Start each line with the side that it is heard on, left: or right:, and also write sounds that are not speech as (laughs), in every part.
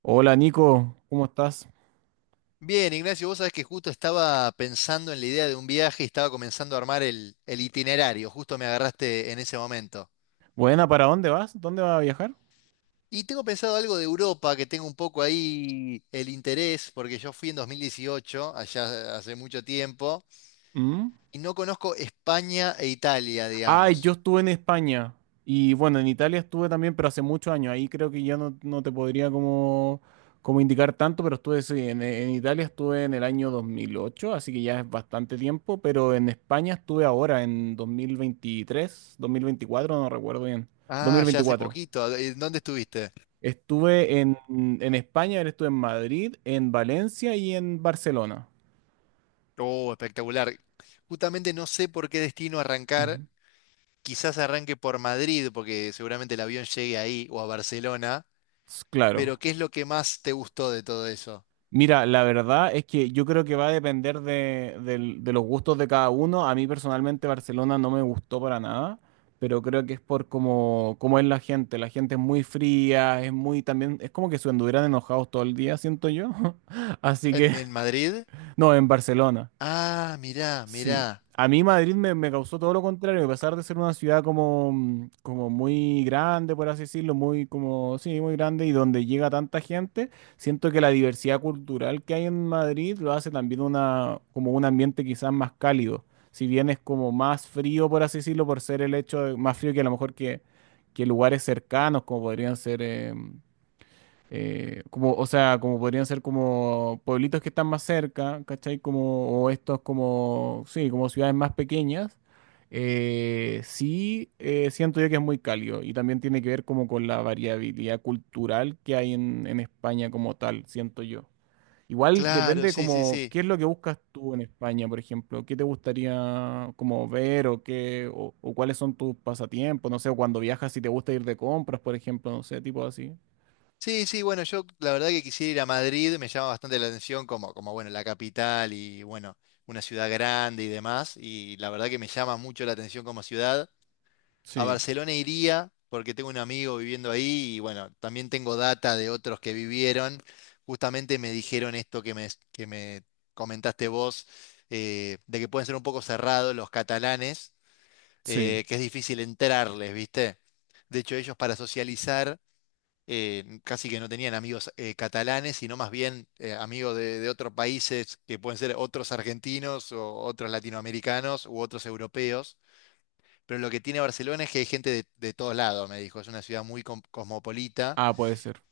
right: Hola Nico, ¿cómo estás?
left: Bien, Ignacio, vos sabés que justo estaba pensando en la idea de un viaje y estaba comenzando a armar el itinerario, justo me agarraste en ese momento.
right: Buena, ¿para dónde vas? ¿Dónde vas a viajar?
left: Y tengo pensado algo de Europa, que tengo un poco ahí el interés, porque yo fui en 2018, allá hace mucho tiempo,
right: ¿Mm?
left: y no conozco España e Italia,
right: Ah, yo
left: digamos.
right: estuve en España y bueno, en Italia estuve también, pero hace muchos años. Ahí creo que ya no, no te podría como, como indicar tanto, pero estuve sí, en Italia estuve en el año 2008, así que ya es bastante tiempo, pero en España estuve ahora, en dos mil veintitrés, 2024, no recuerdo bien. Dos mil
left: Ah, ya hace
right: veinticuatro.
left: poquito. ¿En ¿Dónde estuviste?
right: Estuve en España, estuve en Madrid, en Valencia y en Barcelona.
left: Oh, espectacular. Justamente no sé por qué destino arrancar.
right: Ujú.
left: Quizás arranque por Madrid, porque seguramente el avión llegue ahí o a Barcelona.
right: Claro.
left: Pero ¿qué es lo que más te gustó de todo eso?
right: Mira, la verdad es que yo creo que va a depender de los gustos de cada uno. A mí personalmente Barcelona no me gustó para nada, pero creo que es por cómo, cómo es la gente. La gente es muy fría, es muy también, es como que se anduvieran enojados todo el día, siento yo. (laughs) Así
left: ¿En,
right: que,
left: en Madrid?
right: (laughs) no, en Barcelona.
left: Ah, mirá,
right: Sí.
left: mirá.
right: A mí Madrid me causó todo lo contrario, a pesar de ser una ciudad como, como muy grande, por así decirlo, muy como, sí, muy grande y donde llega tanta gente, siento que la diversidad cultural que hay en Madrid lo hace también una, como un ambiente quizás más cálido. Si bien es como más frío, por así decirlo, por ser el más frío que a lo mejor que lugares cercanos, como podrían ser, como, o sea, como podrían ser como pueblitos que están más cerca, ¿cachai? Como, o estos como, sí, como ciudades más pequeñas, sí siento yo que es muy cálido y también tiene que ver como con la variabilidad cultural que hay en España como tal, siento yo. Igual
left: Claro,
right: depende
left: sí, sí,
right: como,
left: sí.
right: ¿qué es lo que buscas tú en España, por ejemplo? ¿Qué te gustaría como ver o qué, o cuáles son tus pasatiempos? No sé, o cuando viajas si te gusta ir de compras, por ejemplo, no sé, tipo así.
left: Sí, sí, bueno, yo la verdad que quisiera ir a Madrid, me llama bastante la atención como, como bueno, la capital y bueno, una ciudad grande y demás, y la verdad que me llama mucho la atención como ciudad. A
right: Sí.
left: Barcelona iría porque tengo un amigo viviendo ahí y bueno, también tengo data de otros que vivieron. Justamente me dijeron esto que me comentaste vos, de que pueden ser un poco cerrados los catalanes,
right: Sí.
left: que es difícil entrarles, ¿viste? De hecho, ellos para socializar casi que no tenían amigos catalanes, sino más bien amigos de otros países que pueden ser otros argentinos o otros latinoamericanos u otros europeos. Pero lo que tiene Barcelona es que hay gente de todos lados, me dijo. Es una ciudad muy cosmopolita.
right: Ah, puede ser.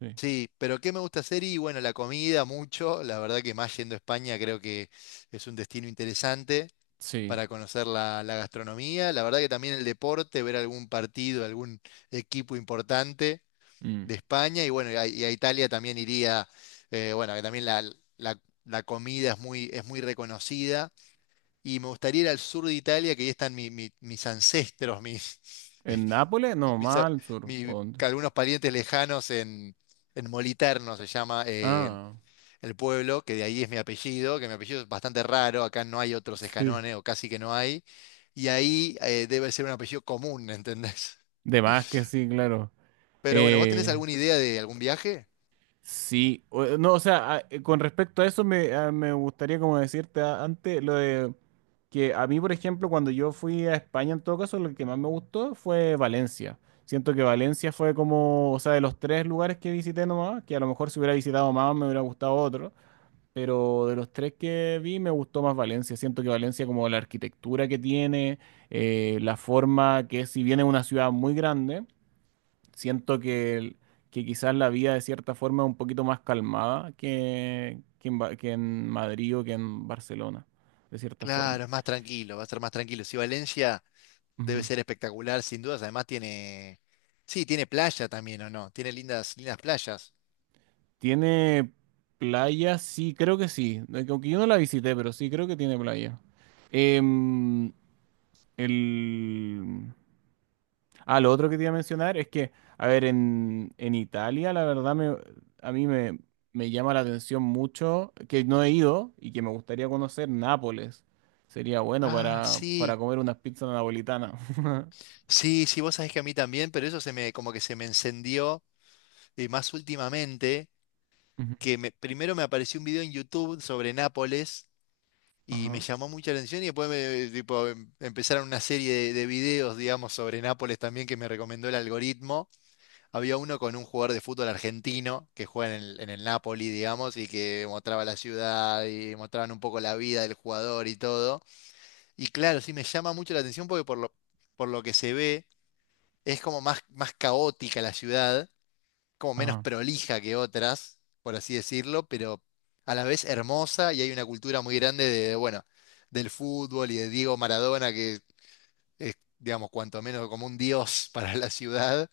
right: Sí.
left: Sí, pero ¿qué me gusta hacer? Y bueno, la comida mucho. La verdad que más yendo a España creo que es un destino interesante
right: Sí.
left: para conocer la gastronomía. La verdad que también el deporte, ver algún partido, algún equipo importante
right: Mm.
left: de España. Y bueno, y a Italia también iría, bueno, que también la- la comida es muy reconocida. Y me gustaría ir al sur de Italia, que ahí están mis ancestros, mis... (laughs)
right: ¿En Nápoles? No,
left: mis, a-
right: más al sur. ¿O
left: mi-
right: dónde?
left: que algunos parientes lejanos en Moliterno se llama
right: Ah,
left: el pueblo, que de ahí es mi apellido, que mi apellido es bastante raro, acá no hay otros
right: sí.
left: escanones o casi que no hay, y ahí debe ser un apellido común, (laughs) ¿entendés?
right: De más que sí, claro.
left: Pero bueno, ¿vos tenés
right: Eh,
left: alguna idea de algún viaje?
right: sí. No, o sea, con respecto a eso me gustaría como decirte antes lo de que a mí, por ejemplo, cuando yo fui a España, en todo caso, lo que más me gustó fue Valencia. Siento que Valencia fue como, o sea, de los tres lugares que visité nomás, que a lo mejor si hubiera visitado más me hubiera gustado otro. Pero de los tres que vi me gustó más Valencia. Siento que Valencia, como la arquitectura que tiene, la forma que es, si bien es una ciudad muy grande, siento que quizás la vida de cierta forma es un poquito más calmada que, que en Madrid o que en Barcelona, de cierta forma.
left: Claro, es más tranquilo, va a ser más tranquilo. Si Valencia debe
right: Ujú.
left: ser espectacular, sin dudas, además tiene... Sí, tiene playa también, ¿o no? Tiene lindas, lindas playas.
right: ¿Tiene playa? Sí, creo que sí. Aunque yo no la visité, pero sí creo que tiene playa. Em, el... Ah, lo otro que te iba a mencionar es que, a ver, en Italia, la verdad, a mí me llama la atención mucho que no he ido y que me gustaría conocer Nápoles. Sería bueno
left: Ah,
right: para
left: sí.
right: comer unas pizzas napolitanas. (laughs)
left: Sí, sí, vos sabés que a mí también, pero eso se me, como que se me encendió más últimamente,
right: Ujú.
left: primero me apareció un video en YouTube sobre Nápoles y me
right: Ajá,
left: llamó mucha atención y después me, tipo, empezaron una serie de videos, digamos, sobre Nápoles también que me recomendó el algoritmo. Había uno con un jugador de fútbol argentino que juega en el Napoli, digamos, y que mostraba la ciudad y mostraban un poco la vida del jugador y todo. Y claro, sí me llama mucho la atención porque por lo que se ve. Es como más, más caótica la ciudad, como menos
right: ajá.
left: prolija que otras, por así decirlo, pero a la vez hermosa y hay una cultura muy grande de, bueno, del fútbol y de Diego Maradona, que es, digamos, cuanto menos como un dios (laughs) para la ciudad.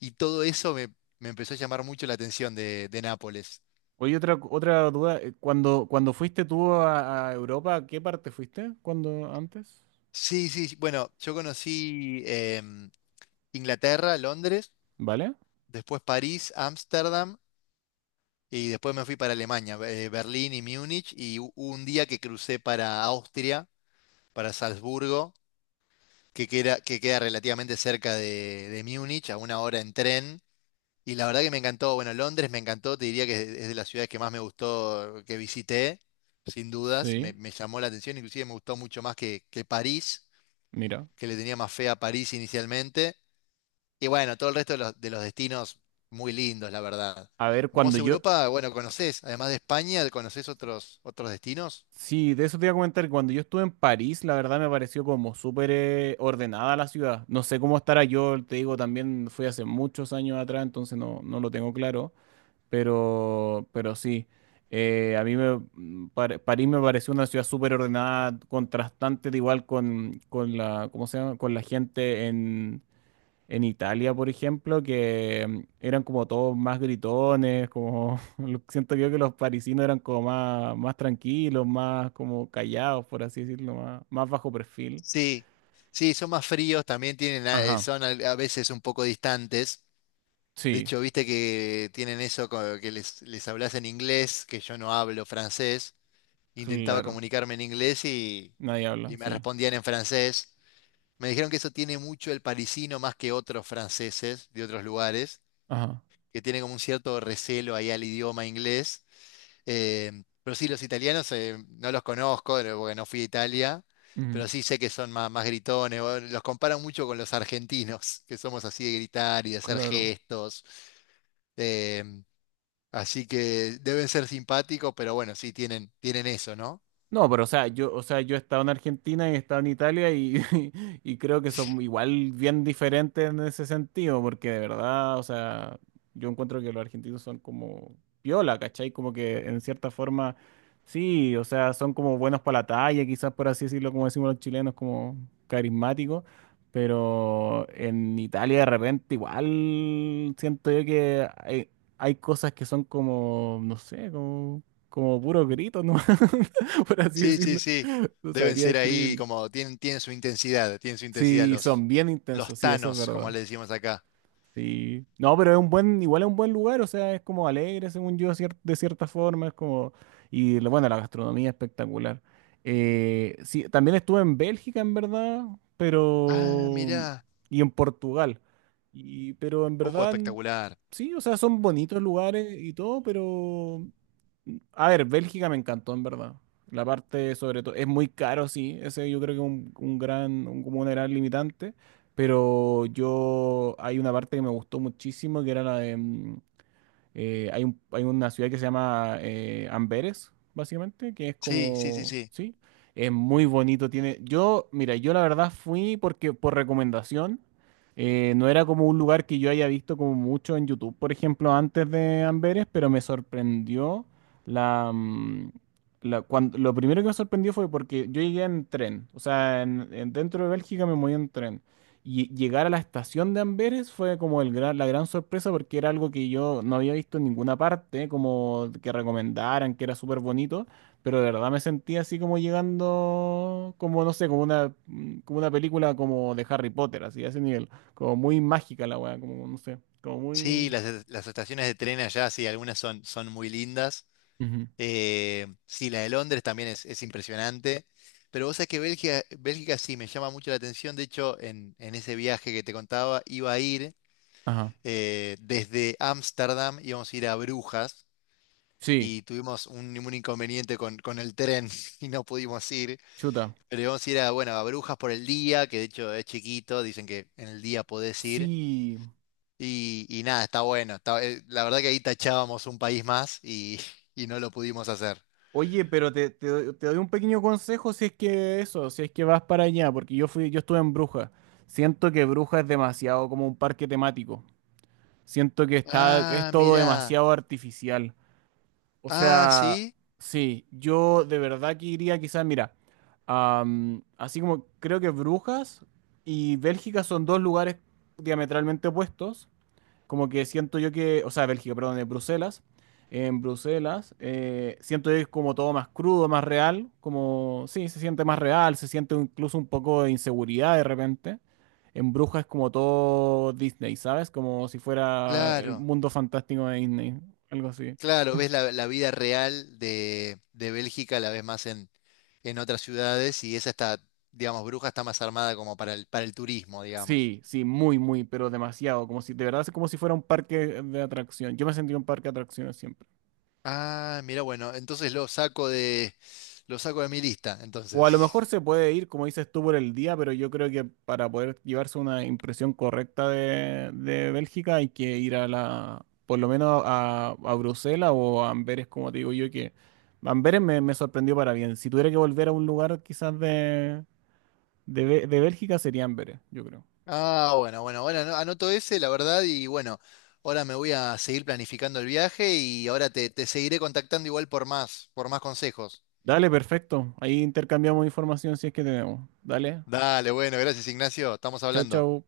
left: Y todo eso me, me empezó a llamar mucho la atención de Nápoles.
right: Oye, otra, otra duda. Cuando cuando fuiste tú a Europa, ¿a qué parte fuiste cuando antes?
left: Sí, sí, sí, bueno, yo conocí Inglaterra, Londres,
right: ¿Vale?
left: después París, Ámsterdam. Y después me fui para Alemania, Berlín y Múnich, y hubo un día que crucé para Austria, para Salzburgo, que queda relativamente cerca de Múnich, a una hora en tren. Y la verdad que me encantó, bueno, Londres me encantó, te diría que es de las ciudades que más me gustó que visité, sin dudas, me,
right: Sí,
left: me llamó la atención, inclusive me gustó mucho más que París,
right: mira.
left: que le tenía más fe a París inicialmente. Y bueno, todo el resto de los destinos muy lindos, la verdad.
right: A ver,
left: ¿Vos Europa, bueno, conocés, además de España, conocés otros, otros destinos?
right: sí, de eso te iba a comentar. Cuando yo estuve en París, la verdad me pareció como súper ordenada la ciudad. No sé cómo estará yo, te digo, también fui hace muchos años atrás, entonces no, no lo tengo claro. Pero sí, a mí París me pareció una ciudad súper ordenada, contrastante, de igual con la, ¿cómo se llama? Con la gente en Italia, por ejemplo, que eran como todos más gritones, como (laughs) siento yo que los parisinos eran como más, más tranquilos, más como callados, por así decirlo, más, más bajo perfil.
left: Sí, sí, son más fríos, también tienen,
right: Ajá,
left: son a veces un poco distantes. De
right: sí,
left: hecho, viste que tienen eso, que les hablas en inglés, que yo no hablo francés. Intentaba
right: claro.
left: comunicarme en inglés
right: Nadie habla,
left: y me
right: sí.
left: respondían en francés. Me dijeron que eso tiene mucho el parisino más que otros franceses de otros lugares
right: Ajá,
left: que tiene como un cierto recelo ahí al idioma inglés. Eh, pero sí, los italianos no los conozco porque no fui a Italia,
right: ujú,
left: pero sí sé que son más, más gritones. O los comparan mucho con los argentinos, que somos así de gritar y de hacer
right: claro.
left: gestos. eh, Así que deben ser simpáticos, pero bueno, sí, tienen, tienen eso, ¿no?
right: No, pero o sea, yo he estado en Argentina y he estado en Italia y, (laughs) y creo que son igual bien diferentes en ese sentido, porque de verdad, o sea, yo encuentro que los argentinos son como piola, ¿cachai? Como que en cierta forma, sí, o sea, son como buenos para la talla, quizás por así decirlo, como decimos los chilenos, como carismáticos, pero en Italia de repente igual siento yo que hay cosas que son como, no sé, como, como puro grito, ¿no? (laughs) (laughs) por así
left: Sí, sí,
right: decirlo.
left: sí.
right: No
left: Deben
right: sabría
left: ser ahí
right: describirlo.
left: como, tienen, tienen su intensidad
right: Sí, son bien
left: los
right: intensos, sí, eso es
left: tanos, como
right: verdad.
left: le decimos acá.
right: Sí. No, pero es un buen, igual es un buen lugar, o sea, es como alegre, según yo, de cierta forma, es como, y bueno, la gastronomía es espectacular. Sí, también estuve en Bélgica, en verdad,
left: Ah,
right: pero,
left: mirá.
right: y en Portugal, y, pero en verdad,
left: Espectacular.
right: sí, o sea, son bonitos lugares y todo, pero, a ver, Bélgica me encantó, en verdad. La parte, sobre todo, es muy caro, sí, ese yo creo que es un gran, como un gran limitante, pero yo hay una parte que me gustó muchísimo, que era la de... hay hay una ciudad que se llama Amberes, básicamente, que es
left: Sí, sí, sí,
right: como...
left: sí.
right: Sí, es muy bonito, tiene... Yo, mira, yo la verdad fui porque por recomendación, no era como un lugar que yo haya visto como mucho en YouTube, por ejemplo, antes de Amberes, pero me sorprendió la... mm, lo primero que me sorprendió fue porque yo llegué en tren, o sea, dentro de Bélgica me moví en tren. Y llegar a la estación de Amberes fue como el la gran sorpresa porque era algo que yo no había visto en ninguna parte, como que recomendaran, que era súper bonito, pero de verdad me sentí así como llegando, como no sé, como una película como de Harry Potter, así, a ese nivel, como muy mágica la weá, como no sé, como muy...
left: Sí, las estaciones de tren allá, sí, algunas son, son muy lindas.
right: Ujú.
left: Sí, la de Londres también es impresionante. Pero vos sabés que Bélgica, Bélgica sí me llama mucho la atención. De hecho, en ese viaje que te contaba, iba a ir
right: Ajá.
left: desde Ámsterdam, íbamos a ir a Brujas
right: Sí,
left: y tuvimos un inconveniente con el tren (laughs) y no pudimos ir.
right: chuta.
left: Pero íbamos a ir a, bueno, a Brujas por el día, que de hecho es chiquito, dicen que en el día podés ir.
right: Sí.
left: Y nada, está bueno. La verdad que ahí tachábamos un país más y, (laughs) y no lo pudimos hacer.
right: Oye, pero te, te doy un pequeño consejo si es que eso, si es que vas para allá, porque yo fui, yo estuve en Bruja. Siento que Bruja es demasiado como un parque temático. Siento que está, es
left: Ah,
right: todo
left: mirá.
right: demasiado artificial. O
left: Ah,
right: sea,
left: sí,
right: sí, yo de verdad que iría quizás, mira, am, así como creo que Brujas y Bélgica son dos lugares diametralmente opuestos. Como que siento yo que, o sea, Bélgica, perdón, en Bruselas. En Bruselas, siento yo que es como todo más crudo, más real, como, sí, se siente más real, se siente incluso un poco de inseguridad de repente. En Brujas es como todo Disney, ¿sabes? Como si fuera el
left: claro.
right: mundo fantástico de Disney, algo así.
left: Claro, ves la vida real de Bélgica, la ves más en otras ciudades y esa está, digamos, Bruja está más armada como para el turismo, digamos.
right: Sí, sí, muy, muy, pero demasiado, como si, de verdad, es como si fuera un parque de atracción. Yo me sentí un parque de atracciones siempre.
left: Ah, mira, bueno, entonces lo saco de mi lista,
right: O a lo mejor
left: entonces.
right: se puede ir, como dices tú, por el día, pero yo creo que para poder llevarse una impresión correcta de Bélgica hay que ir a la, por lo menos a Bruselas o a Amberes, como te digo yo, que Amberes me sorprendió para bien. Si tuviera que volver a un lugar quizás de, de Bélgica sería Amberes, yo creo.
left: Ah, bueno, bueno, bueno, anoto ese, la verdad, y bueno, ahora me voy a seguir planificando el viaje y ahora te, te seguiré contactando igual por más consejos.
right: Dale, perfecto. Ahí intercambiamos información si es que tenemos. Dale,
left: Dale, bueno, gracias Ignacio, estamos
right: chao,
left: hablando.
right: chao.